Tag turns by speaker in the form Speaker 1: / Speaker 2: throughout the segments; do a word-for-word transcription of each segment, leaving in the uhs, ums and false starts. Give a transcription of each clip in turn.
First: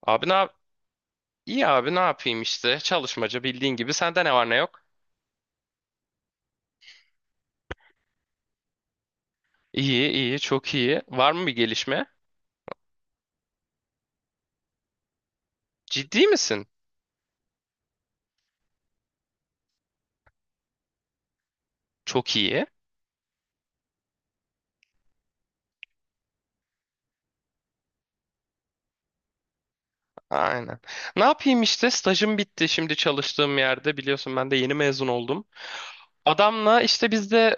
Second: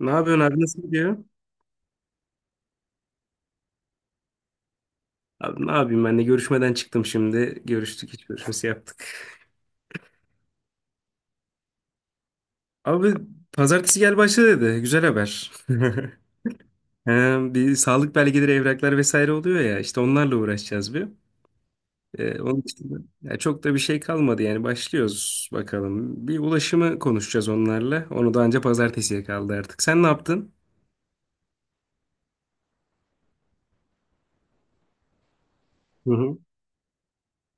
Speaker 1: Ne
Speaker 2: Abi ne
Speaker 1: yapıyorsun
Speaker 2: yap?
Speaker 1: abi, nasıl gidiyor?
Speaker 2: İyi abi ne yapayım işte. Çalışmaca bildiğin gibi. Sende ne var ne yok?
Speaker 1: Abi ne yapayım, ben de görüşmeden çıktım şimdi. Görüştük, hiç görüşmesi yaptık.
Speaker 2: İyi iyi çok iyi. Var mı bir gelişme?
Speaker 1: Abi pazartesi gel başla dedi. Güzel haber.
Speaker 2: Ciddi misin?
Speaker 1: He, bir sağlık belgeleri, evraklar vesaire oluyor ya. İşte onlarla uğraşacağız bir.
Speaker 2: Çok
Speaker 1: Ee, onun
Speaker 2: iyi.
Speaker 1: için de- ya çok da bir şey kalmadı yani, başlıyoruz bakalım. Bir ulaşımı konuşacağız onlarla. Onu da anca pazartesiye kaldı artık. Sen ne yaptın?
Speaker 2: Aynen. Ne yapayım işte stajım bitti şimdi çalıştığım yerde biliyorsun ben de yeni mezun oldum.
Speaker 1: Hı hı.
Speaker 2: Adamla işte biz de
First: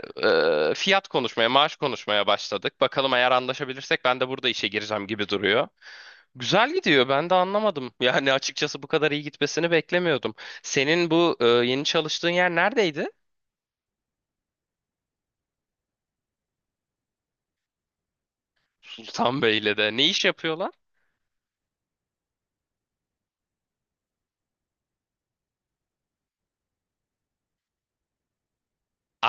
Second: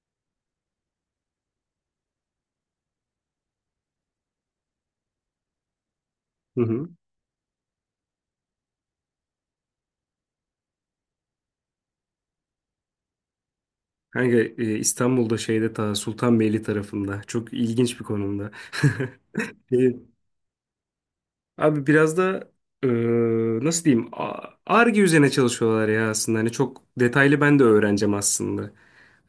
Speaker 2: e, fiyat konuşmaya, maaş konuşmaya başladık. Bakalım eğer anlaşabilirsek ben de burada işe gireceğim gibi duruyor.
Speaker 1: Hı
Speaker 2: Güzel
Speaker 1: hı.
Speaker 2: gidiyor ben de anlamadım. Yani açıkçası bu kadar iyi gitmesini beklemiyordum. Senin bu e, yeni çalıştığın yer neredeydi?
Speaker 1: Kanka e, İstanbul'da şeyde ta Sultanbeyli tarafında, çok ilginç bir konumda.
Speaker 2: Sultan Bey'le de. Ne iş yapıyorlar?
Speaker 1: Abi biraz da eee, nasıl diyeyim, ar üzerine çalışıyorlar ya aslında. Hani çok detaylı, ben de öğreneceğim aslında.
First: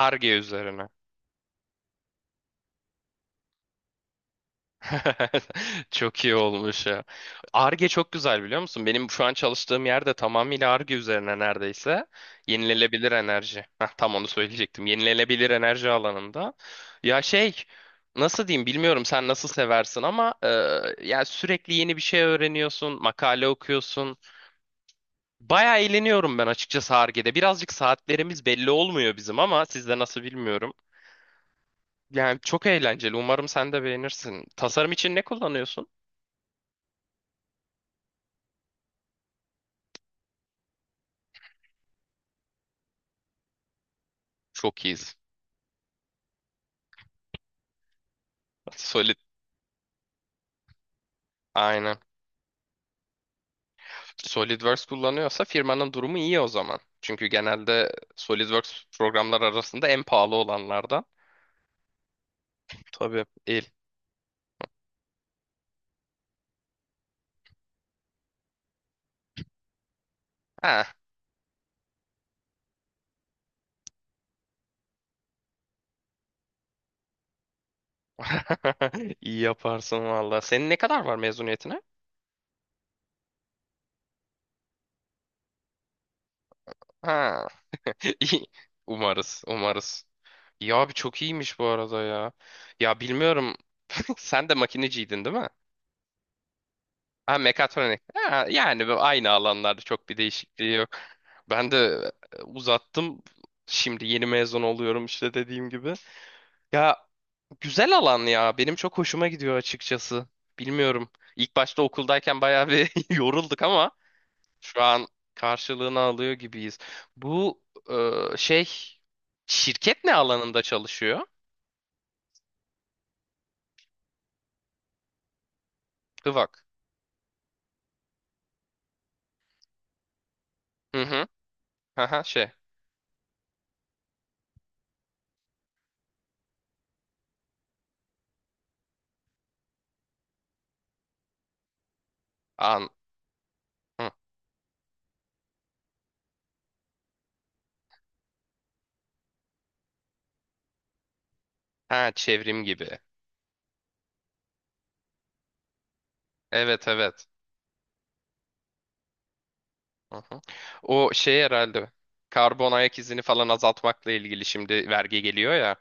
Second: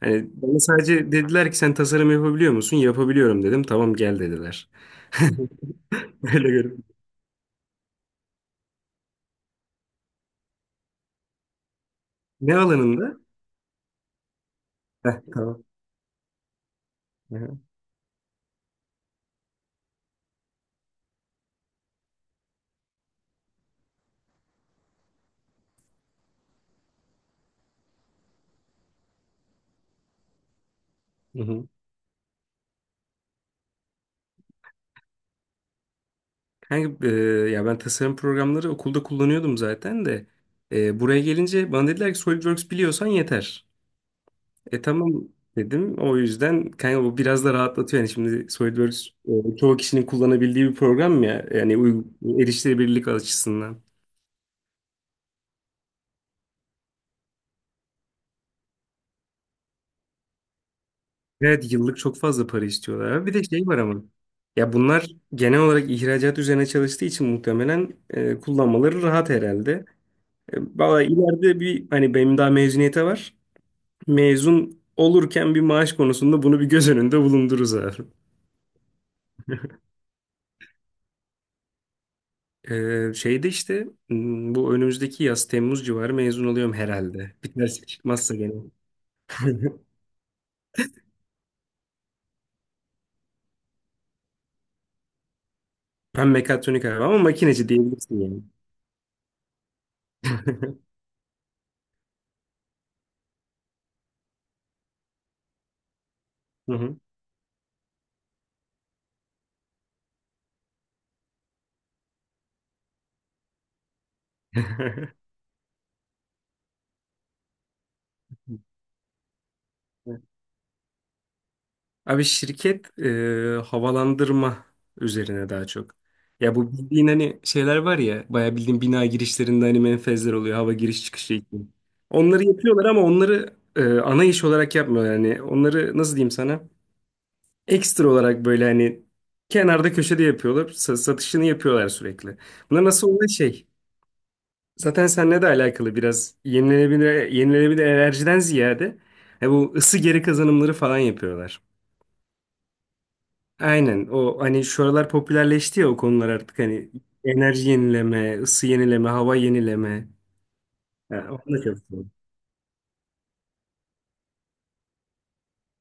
Speaker 1: Hani bana
Speaker 2: üzerine.
Speaker 1: sadece dediler ki, sen tasarım yapabiliyor musun? Yapabiliyorum dedim. Tamam gel dediler.
Speaker 2: Çok iyi
Speaker 1: Öyle görünüyor.
Speaker 2: olmuş ya. Arge çok güzel biliyor musun? Benim şu an çalıştığım yerde tamamıyla Arge üzerine neredeyse.
Speaker 1: Ne
Speaker 2: Yenilenebilir
Speaker 1: alanında?
Speaker 2: enerji. Heh, tam onu söyleyecektim.
Speaker 1: Heh,
Speaker 2: Yenilenebilir
Speaker 1: tamam.
Speaker 2: enerji alanında. Ya
Speaker 1: Hı hı.
Speaker 2: şey nasıl diyeyim bilmiyorum sen nasıl seversin ama e, ya sürekli yeni bir şey öğreniyorsun, makale okuyorsun. Bayağı eğleniyorum ben açıkçası Ar-Ge'de. Birazcık saatlerimiz belli olmuyor bizim ama sizde nasıl bilmiyorum.
Speaker 1: Hı.
Speaker 2: Yani çok eğlenceli. Umarım sen de beğenirsin. Tasarım için ne kullanıyorsun?
Speaker 1: Kanka, eee, ya ben tasarım programları okulda kullanıyordum zaten de. Eee, buraya gelince bana dediler ki SolidWorks biliyorsan yeter. E
Speaker 2: Çok
Speaker 1: tamam
Speaker 2: iyiyiz.
Speaker 1: dedim. O yüzden kanka bu biraz da rahatlatıyor. Yani şimdi SolidWorks
Speaker 2: Solid.
Speaker 1: e, çoğu kişinin kullanabildiği bir program ya. Yani
Speaker 2: Aynen.
Speaker 1: uy- erişilebilirlik açısından.
Speaker 2: SolidWorks kullanıyorsa firmanın durumu iyi o zaman. Çünkü genelde SolidWorks programlar arasında en pahalı olanlardan.
Speaker 1: Evet, yıllık çok fazla para
Speaker 2: Tabii.
Speaker 1: istiyorlar. Bir de
Speaker 2: İyi.
Speaker 1: şey var ama. Ya bunlar genel olarak ihracat üzerine çalıştığı için muhtemelen e, kullanmaları rahat herhalde. E,
Speaker 2: Ha.
Speaker 1: Valla ileride bir hani, benim daha mezuniyete var. Mezun olurken bir maaş konusunda bunu bir göz önünde bulundururuz abi.
Speaker 2: İyi yaparsın valla. Senin ne kadar var mezuniyetine?
Speaker 1: Ee, şeyde işte m, bu önümüzdeki yaz Temmuz civarı mezun oluyorum herhalde.
Speaker 2: Ha.
Speaker 1: Bir terslik çıkmazsa
Speaker 2: İyi.
Speaker 1: gene.
Speaker 2: Umarız. Umarız. Ya abi çok iyiymiş bu arada ya. Ya bilmiyorum. Sen de makineciydin değil mi?
Speaker 1: Ben mekatronik abi, ama
Speaker 2: Ha,
Speaker 1: makineci
Speaker 2: mekatronik.
Speaker 1: diyebilirsin yani.
Speaker 2: Ha, yani bu aynı alanlarda çok bir değişikliği yok. Ben de e, uzattım. Şimdi yeni mezun oluyorum işte dediğim gibi.
Speaker 1: Hı
Speaker 2: Ya
Speaker 1: hı.
Speaker 2: güzel alan ya. Benim çok hoşuma gidiyor açıkçası. Bilmiyorum. İlk başta okuldayken bayağı bir yorulduk ama şu an karşılığını alıyor gibiyiz. Bu e, şey şirket ne alanında çalışıyor?
Speaker 1: Abi şirket e, havalandırma üzerine daha çok. Ya
Speaker 2: Hıvak.
Speaker 1: bu bildiğin hani şeyler var ya, bayağı bildiğin bina girişlerinde hani menfezler oluyor, hava
Speaker 2: Hı
Speaker 1: giriş
Speaker 2: hı.
Speaker 1: çıkışı için.
Speaker 2: Aha,
Speaker 1: Onları
Speaker 2: şey.
Speaker 1: yapıyorlar ama onları e, ana iş olarak yapmıyorlar yani. Onları nasıl diyeyim sana? Ekstra olarak böyle hani kenarda köşede yapıyorlar. Sa- satışını yapıyorlar sürekli. Buna
Speaker 2: An.
Speaker 1: nasıl oluyor şey?
Speaker 2: Hı.
Speaker 1: Zaten seninle de alakalı biraz, yenilenebilir, yenilenebilir enerjiden ziyade e, bu ısı geri kazanımları falan yapıyorlar.
Speaker 2: Ha çevrim gibi.
Speaker 1: Aynen, o hani şu aralar popülerleşti ya o konular artık
Speaker 2: Evet
Speaker 1: hani,
Speaker 2: evet.
Speaker 1: enerji yenileme, ısı yenileme, hava yenileme.
Speaker 2: Hı hı. O
Speaker 1: Ha,
Speaker 2: şey
Speaker 1: onu da çok
Speaker 2: herhalde
Speaker 1: seviyorum.
Speaker 2: karbon ayak izini falan azaltmakla ilgili şimdi vergi geliyor ya.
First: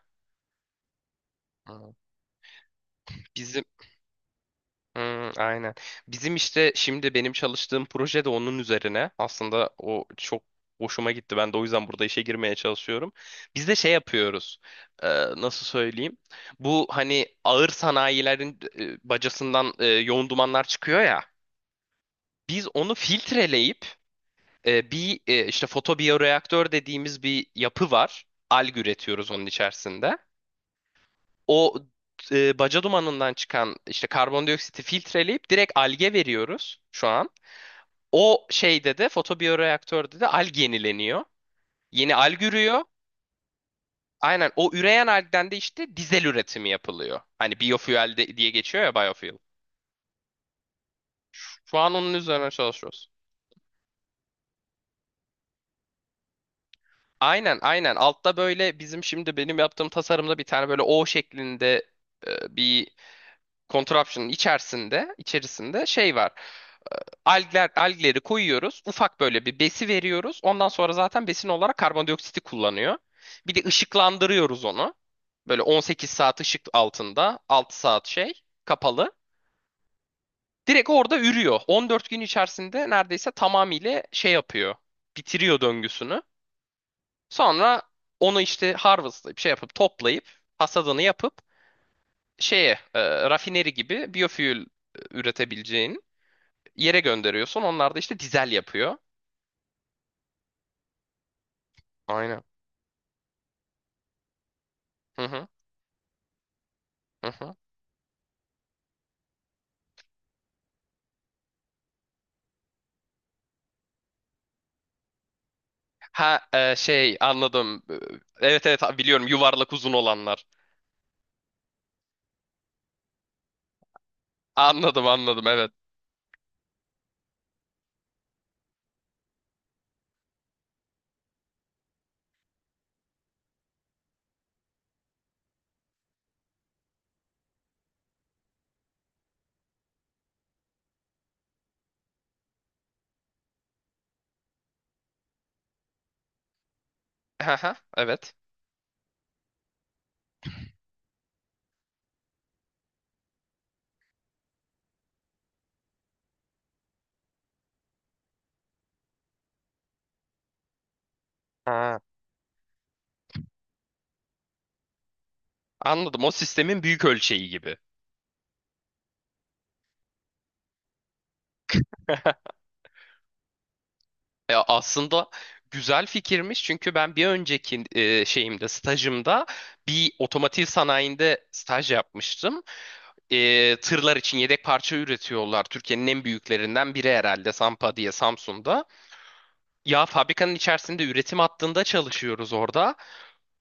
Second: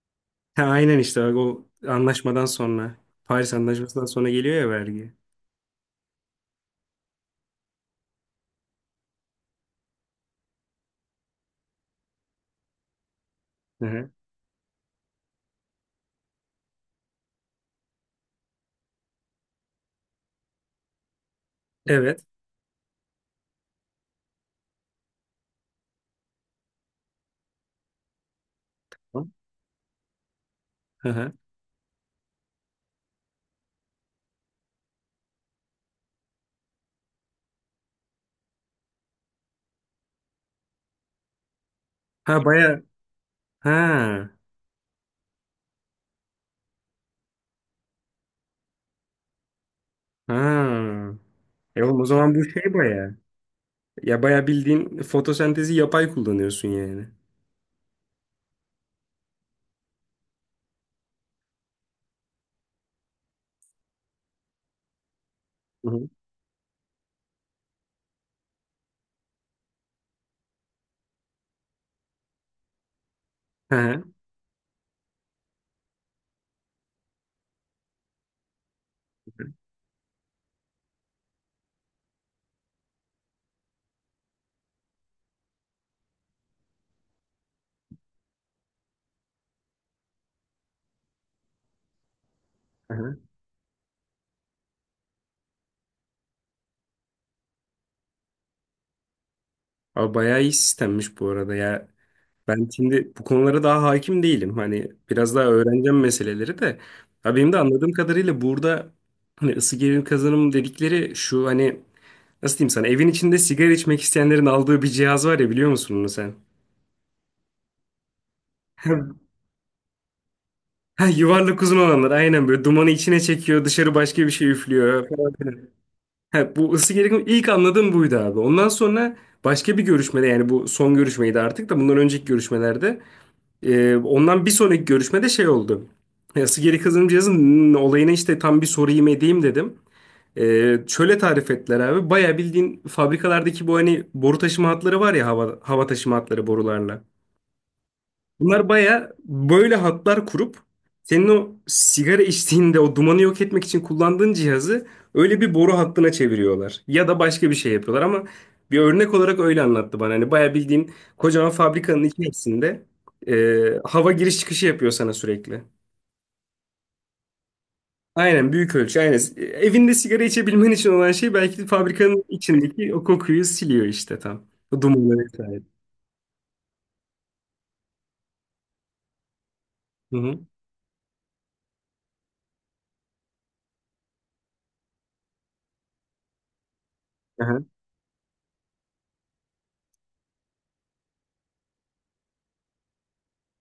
Speaker 1: Ha, aynen işte bak, o
Speaker 2: Hı.
Speaker 1: anlaşmadan sonra, Paris
Speaker 2: Bizim
Speaker 1: Anlaşması'ndan sonra geliyor ya vergi.
Speaker 2: Hı, aynen. Bizim işte şimdi benim çalıştığım proje de onun üzerine. Aslında o çok hoşuma gitti. Ben de o yüzden burada işe girmeye çalışıyorum. Biz de
Speaker 1: Hı
Speaker 2: şey
Speaker 1: hı.
Speaker 2: yapıyoruz. Ee, Nasıl söyleyeyim? Bu hani ağır sanayilerin e, bacasından e, yoğun dumanlar çıkıyor ya.
Speaker 1: Evet.
Speaker 2: Biz onu filtreleyip e, bir e, işte fotobiyoreaktör dediğimiz bir yapı var. Alg üretiyoruz onun içerisinde.
Speaker 1: Hı hı.
Speaker 2: O e, baca dumanından çıkan işte karbondioksiti filtreleyip direkt alge veriyoruz şu an. O şeyde de fotobiyoreaktörde de alg yenileniyor. Yeni
Speaker 1: Ha
Speaker 2: alg
Speaker 1: baya.
Speaker 2: ürüyor.
Speaker 1: Ha.
Speaker 2: Aynen o üreyen algden de işte dizel üretimi yapılıyor. Hani biofuel de- diye geçiyor ya biofuel.
Speaker 1: Ha.
Speaker 2: Şu şu
Speaker 1: E
Speaker 2: an
Speaker 1: oğlum o
Speaker 2: onun
Speaker 1: zaman bu
Speaker 2: üzerine
Speaker 1: şey
Speaker 2: çalışıyoruz.
Speaker 1: baya. Ya baya bildiğin fotosentezi yapay kullanıyorsun yani.
Speaker 2: Aynen aynen altta böyle bizim şimdi benim yaptığım tasarımda bir tane böyle O şeklinde e, bir Contraption'ın içerisinde, içerisinde
Speaker 1: Hı hı.
Speaker 2: şey var. Algler, algleri koyuyoruz. Ufak böyle bir besi veriyoruz. Ondan sonra zaten besin olarak karbondioksiti kullanıyor. Bir de
Speaker 1: Hı hı.
Speaker 2: ışıklandırıyoruz onu. Böyle on sekiz saat ışık altında, altı saat şey kapalı. Direkt orada ürüyor. on dört gün içerisinde neredeyse tamamıyla şey yapıyor. Bitiriyor döngüsünü. Sonra onu işte harvestlayıp şey yapıp toplayıp hasadını yapıp şeye
Speaker 1: Hı
Speaker 2: e,
Speaker 1: hı.
Speaker 2: rafineri gibi biofuel e, üretebileceğini yere gönderiyorsun. Onlar da işte dizel yapıyor.
Speaker 1: Abi bayağı iyi sistemmiş bu arada ya.
Speaker 2: Aynen.
Speaker 1: Ben şimdi bu konulara daha hakim değilim. Hani
Speaker 2: Hı
Speaker 1: biraz daha
Speaker 2: hı.
Speaker 1: öğreneceğim meseleleri de.
Speaker 2: Hı
Speaker 1: Abi benim
Speaker 2: hı.
Speaker 1: de anladığım kadarıyla burada hani ısı gerilim kazanım dedikleri şu hani, nasıl diyeyim sana, evin içinde sigara içmek isteyenlerin aldığı bir cihaz var ya, biliyor musun onu sen?
Speaker 2: Ha e, şey anladım. Evet evet biliyorum yuvarlak uzun olanlar.
Speaker 1: Ha, yuvarlak uzun olanlar, aynen böyle dumanı içine çekiyor, dışarı başka bir şey
Speaker 2: Anladım
Speaker 1: üflüyor.
Speaker 2: anladım evet.
Speaker 1: He, bu ısı gerilimi ilk anladığım buydu abi. Ondan sonra başka bir görüşmede, yani bu son görüşmeydi artık da, bundan önceki görüşmelerde, e, ondan bir sonraki görüşmede şey oldu. E, Isı geri kazanım cihazının olayına işte tam bir sorayım edeyim dedim. E, şöyle tarif ettiler abi. Baya bildiğin fabrikalardaki bu hani boru taşıma hatları var ya, hava, hava taşıma hatları borularla.
Speaker 2: Hı hı. Evet.
Speaker 1: Bunlar baya böyle hatlar kurup senin o sigara içtiğinde o dumanı yok etmek için kullandığın cihazı öyle bir boru hattına çeviriyorlar. Ya da başka bir şey yapıyorlar ama bir örnek olarak öyle anlattı bana. Hani baya bildiğin kocaman
Speaker 2: Ha.
Speaker 1: fabrikanın içerisinde e, hava giriş çıkışı yapıyor sana sürekli.
Speaker 2: Anladım o sistemin büyük ölçeği gibi.
Speaker 1: Aynen, büyük ölçü aynen. E, Evinde sigara içebilmen için olan şey belki de fabrikanın içindeki o kokuyu siliyor işte tam.
Speaker 2: Ya
Speaker 1: O dumanı
Speaker 2: aslında
Speaker 1: vesaire.
Speaker 2: güzel fikirmiş çünkü ben bir önceki e, şeyimde stajımda bir
Speaker 1: Hı hı.
Speaker 2: otomotiv sanayinde staj yapmıştım. E, tırlar için yedek parça üretiyorlar. Türkiye'nin en büyüklerinden biri herhalde
Speaker 1: Aha,
Speaker 2: Sampa diye Samsun'da. Ya fabrikanın içerisinde üretim hattında çalışıyoruz orada.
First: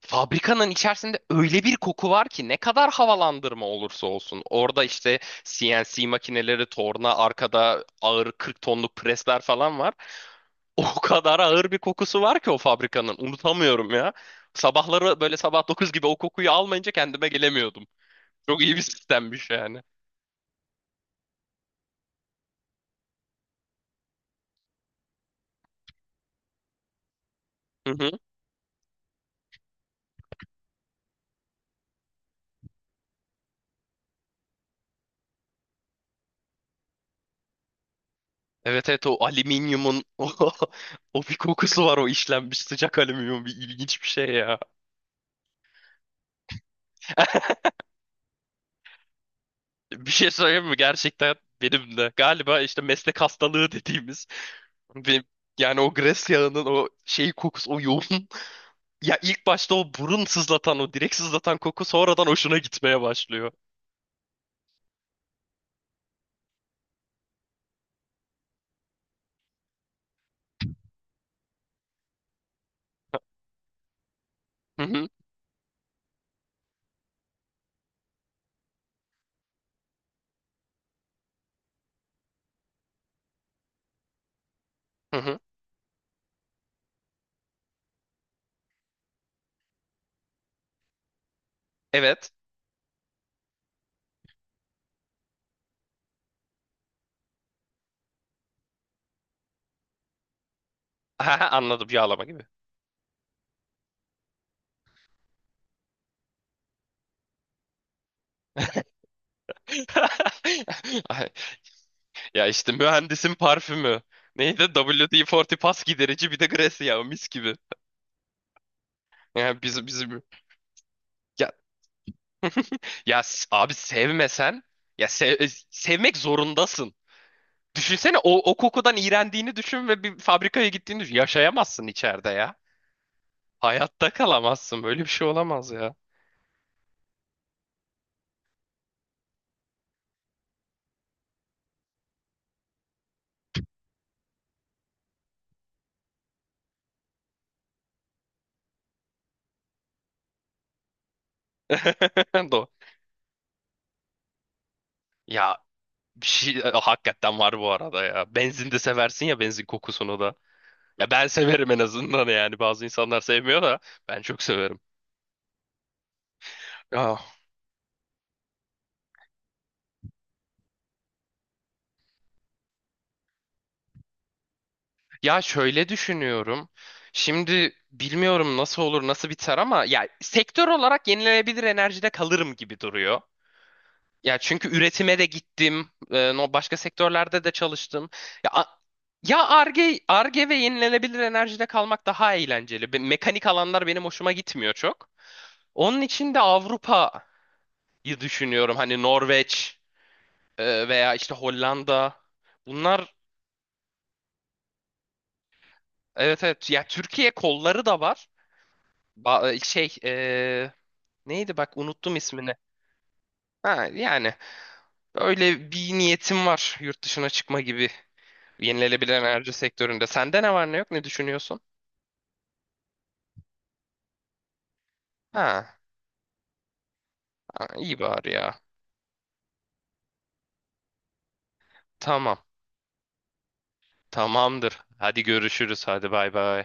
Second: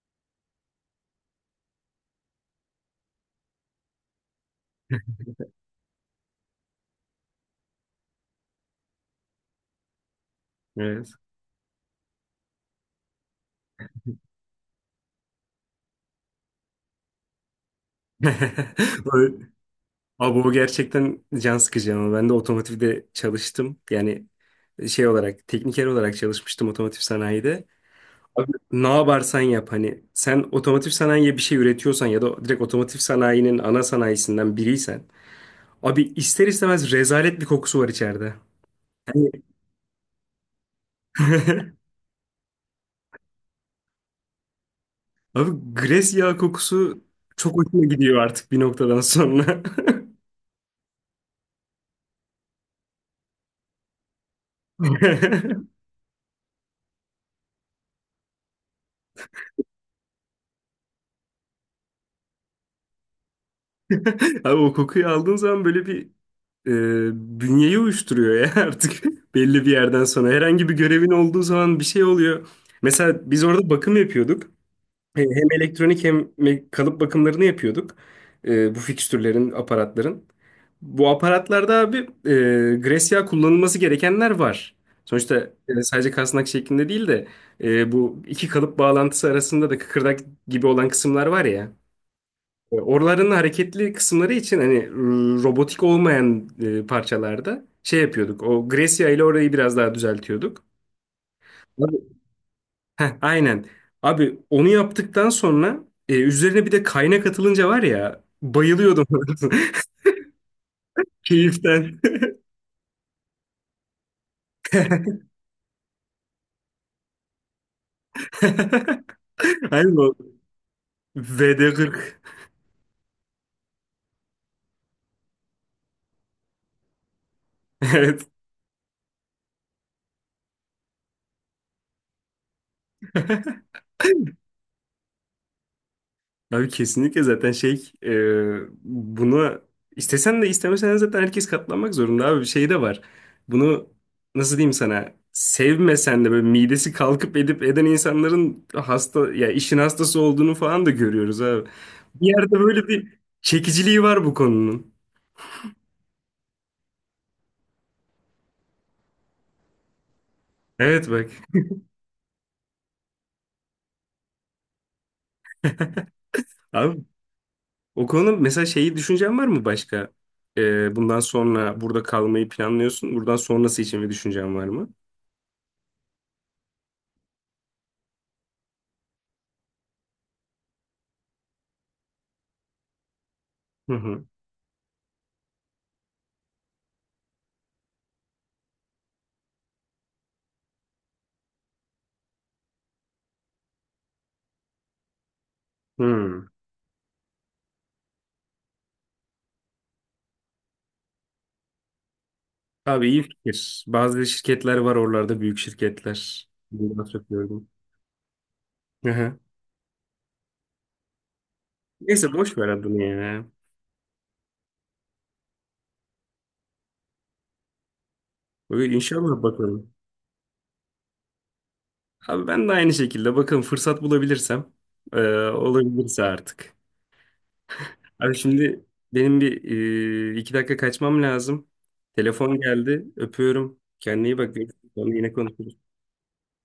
Speaker 2: Fabrikanın içerisinde öyle bir koku var ki ne kadar havalandırma olursa olsun. Orada işte C N C makineleri, torna, arkada ağır kırk tonluk presler falan var. O
Speaker 1: evet.
Speaker 2: kadar ağır bir kokusu var ki o fabrikanın. Unutamıyorum ya. Sabahları böyle sabah dokuz gibi o kokuyu almayınca kendime gelemiyordum. Çok iyi bir
Speaker 1: Böyle.
Speaker 2: sistemmiş yani.
Speaker 1: Abi o gerçekten can sıkıcı ama ben de otomotivde çalıştım. Yani şey olarak, tekniker olarak çalışmıştım otomotiv sanayide.
Speaker 2: Hı hı.
Speaker 1: Abi, ne yaparsan yap, hani sen otomotiv sanayiye bir şey üretiyorsan ya da direkt otomotiv sanayinin ana sanayisinden biriysen abi, ister istemez rezalet bir kokusu var içeride.
Speaker 2: Evet evet o
Speaker 1: Yani
Speaker 2: alüminyumun o, o bir kokusu var o işlenmiş sıcak alüminyum bir ilginç bir şey ya.
Speaker 1: abi gres yağı kokusu çok hoşuma gidiyor artık bir noktadan sonra.
Speaker 2: Bir şey söyleyeyim mi? Gerçekten benim de galiba işte meslek hastalığı dediğimiz benim, yani o gres yağının o şey kokusu o yoğun ya ilk başta o burun sızlatan o direkt sızlatan koku sonradan hoşuna gitmeye başlıyor.
Speaker 1: Abi o kokuyu aldığın zaman böyle bir, e, bünyeyi uyuşturuyor ya artık, belli bir yerden sonra. Herhangi bir görevin olduğu zaman bir şey oluyor. Mesela biz orada bakım yapıyorduk.
Speaker 2: Hı hı,
Speaker 1: E, Hem elektronik hem me- kalıp bakımlarını yapıyorduk. E, bu fikstürlerin, aparatların. Bu aparatlarda abi, e, Grecia kullanılması gerekenler var.
Speaker 2: hı
Speaker 1: Sonuçta
Speaker 2: hı.
Speaker 1: e, sadece kasnak şeklinde değil de e, bu iki kalıp bağlantısı arasında da kıkırdak gibi olan kısımlar var ya.
Speaker 2: Evet.
Speaker 1: E, Oraların hareketli kısımları için hani r- robotik olmayan e, parçalarda şey yapıyorduk. O Gracia ile orayı biraz daha düzeltiyorduk.
Speaker 2: Aha, anladım
Speaker 1: Abi,
Speaker 2: yağlama gibi.
Speaker 1: heh, aynen. Abi onu yaptıktan sonra e, üzerine bir de kaynak atılınca var ya, bayılıyordum
Speaker 2: Ay,
Speaker 1: keyiften.
Speaker 2: ya işte mühendisin parfümü. Neydi? W D kırk pas giderici bir de gres yağı mis gibi. Yani bizim
Speaker 1: Aynen o.
Speaker 2: bizim ya,
Speaker 1: V D kırk.
Speaker 2: ya s- abi sevmesen ya sev- sevmek zorundasın. Düşünsene o, o kokudan iğrendiğini düşün ve bir fabrikaya gittiğini düşün. Yaşayamazsın içeride ya. Hayatta kalamazsın. Böyle bir şey olamaz ya.
Speaker 1: Abi kesinlikle, zaten şey, e, buna istesen de istemesen de zaten herkes katlanmak zorunda abi, bir şey de var. Bunu, nasıl diyeyim sana, sevmesen de böyle midesi kalkıp edip eden insanların hasta ya, işin hastası olduğunu falan da görüyoruz abi. Bir yerde
Speaker 2: Do.
Speaker 1: böyle bir çekiciliği var bu konunun.
Speaker 2: Ya bir şey e, hakikaten var bu arada ya. Benzin de seversin ya benzin kokusunu da.
Speaker 1: Evet
Speaker 2: Ya ben
Speaker 1: bak
Speaker 2: severim en azından yani. Bazı insanlar sevmiyor da ben çok severim.
Speaker 1: abi,
Speaker 2: Ya,
Speaker 1: o konuda mesela şeyi, düşüncen var mı başka? E, bundan sonra burada kalmayı planlıyorsun. Buradan sonrası için bir düşüncen var mı?
Speaker 2: ya şöyle düşünüyorum. Şimdi bilmiyorum nasıl olur nasıl biter ama ya sektör olarak yenilenebilir enerjide kalırım gibi duruyor.
Speaker 1: Hı hı.
Speaker 2: Ya çünkü üretime de gittim. E, no başka sektörlerde de çalıştım. Ya a- ya Ar-Ge, Ar-Ge ve yenilenebilir enerjide kalmak daha eğlenceli. Be- Mekanik alanlar benim hoşuma gitmiyor çok. Onun için de
Speaker 1: Hı.
Speaker 2: Avrupa'yı düşünüyorum. Hani Norveç e, veya işte Hollanda.
Speaker 1: Abi
Speaker 2: Bunlar
Speaker 1: iyi fikir. Bazı şirketler var oralarda, büyük
Speaker 2: evet
Speaker 1: şirketler.
Speaker 2: evet. Ya
Speaker 1: Bundan çok
Speaker 2: Türkiye
Speaker 1: gördüm.
Speaker 2: kolları da var.
Speaker 1: Hı hı.
Speaker 2: Ba- e, şey e, Neydi bak unuttum
Speaker 1: Neyse
Speaker 2: ismini.
Speaker 1: boş ver adını ya.
Speaker 2: Ha, yani öyle bir niyetim var yurt dışına çıkma gibi.
Speaker 1: Böyle
Speaker 2: Yenilenebilir
Speaker 1: İnşallah
Speaker 2: enerji
Speaker 1: bakalım.
Speaker 2: sektöründe. Sende ne var ne yok ne düşünüyorsun?
Speaker 1: Abi ben de aynı şekilde bakın, fırsat bulabilirsem e,
Speaker 2: Ha,
Speaker 1: olabilirse artık.
Speaker 2: ha, iyi bari
Speaker 1: Abi
Speaker 2: ya.
Speaker 1: şimdi benim bir, e, iki dakika kaçmam lazım.
Speaker 2: Tamam.
Speaker 1: Telefon geldi. Öpüyorum. Kendine iyi bak.
Speaker 2: Tamamdır.
Speaker 1: Sonra
Speaker 2: Hadi
Speaker 1: yine konuşuruz.
Speaker 2: görüşürüz. Hadi bay bay.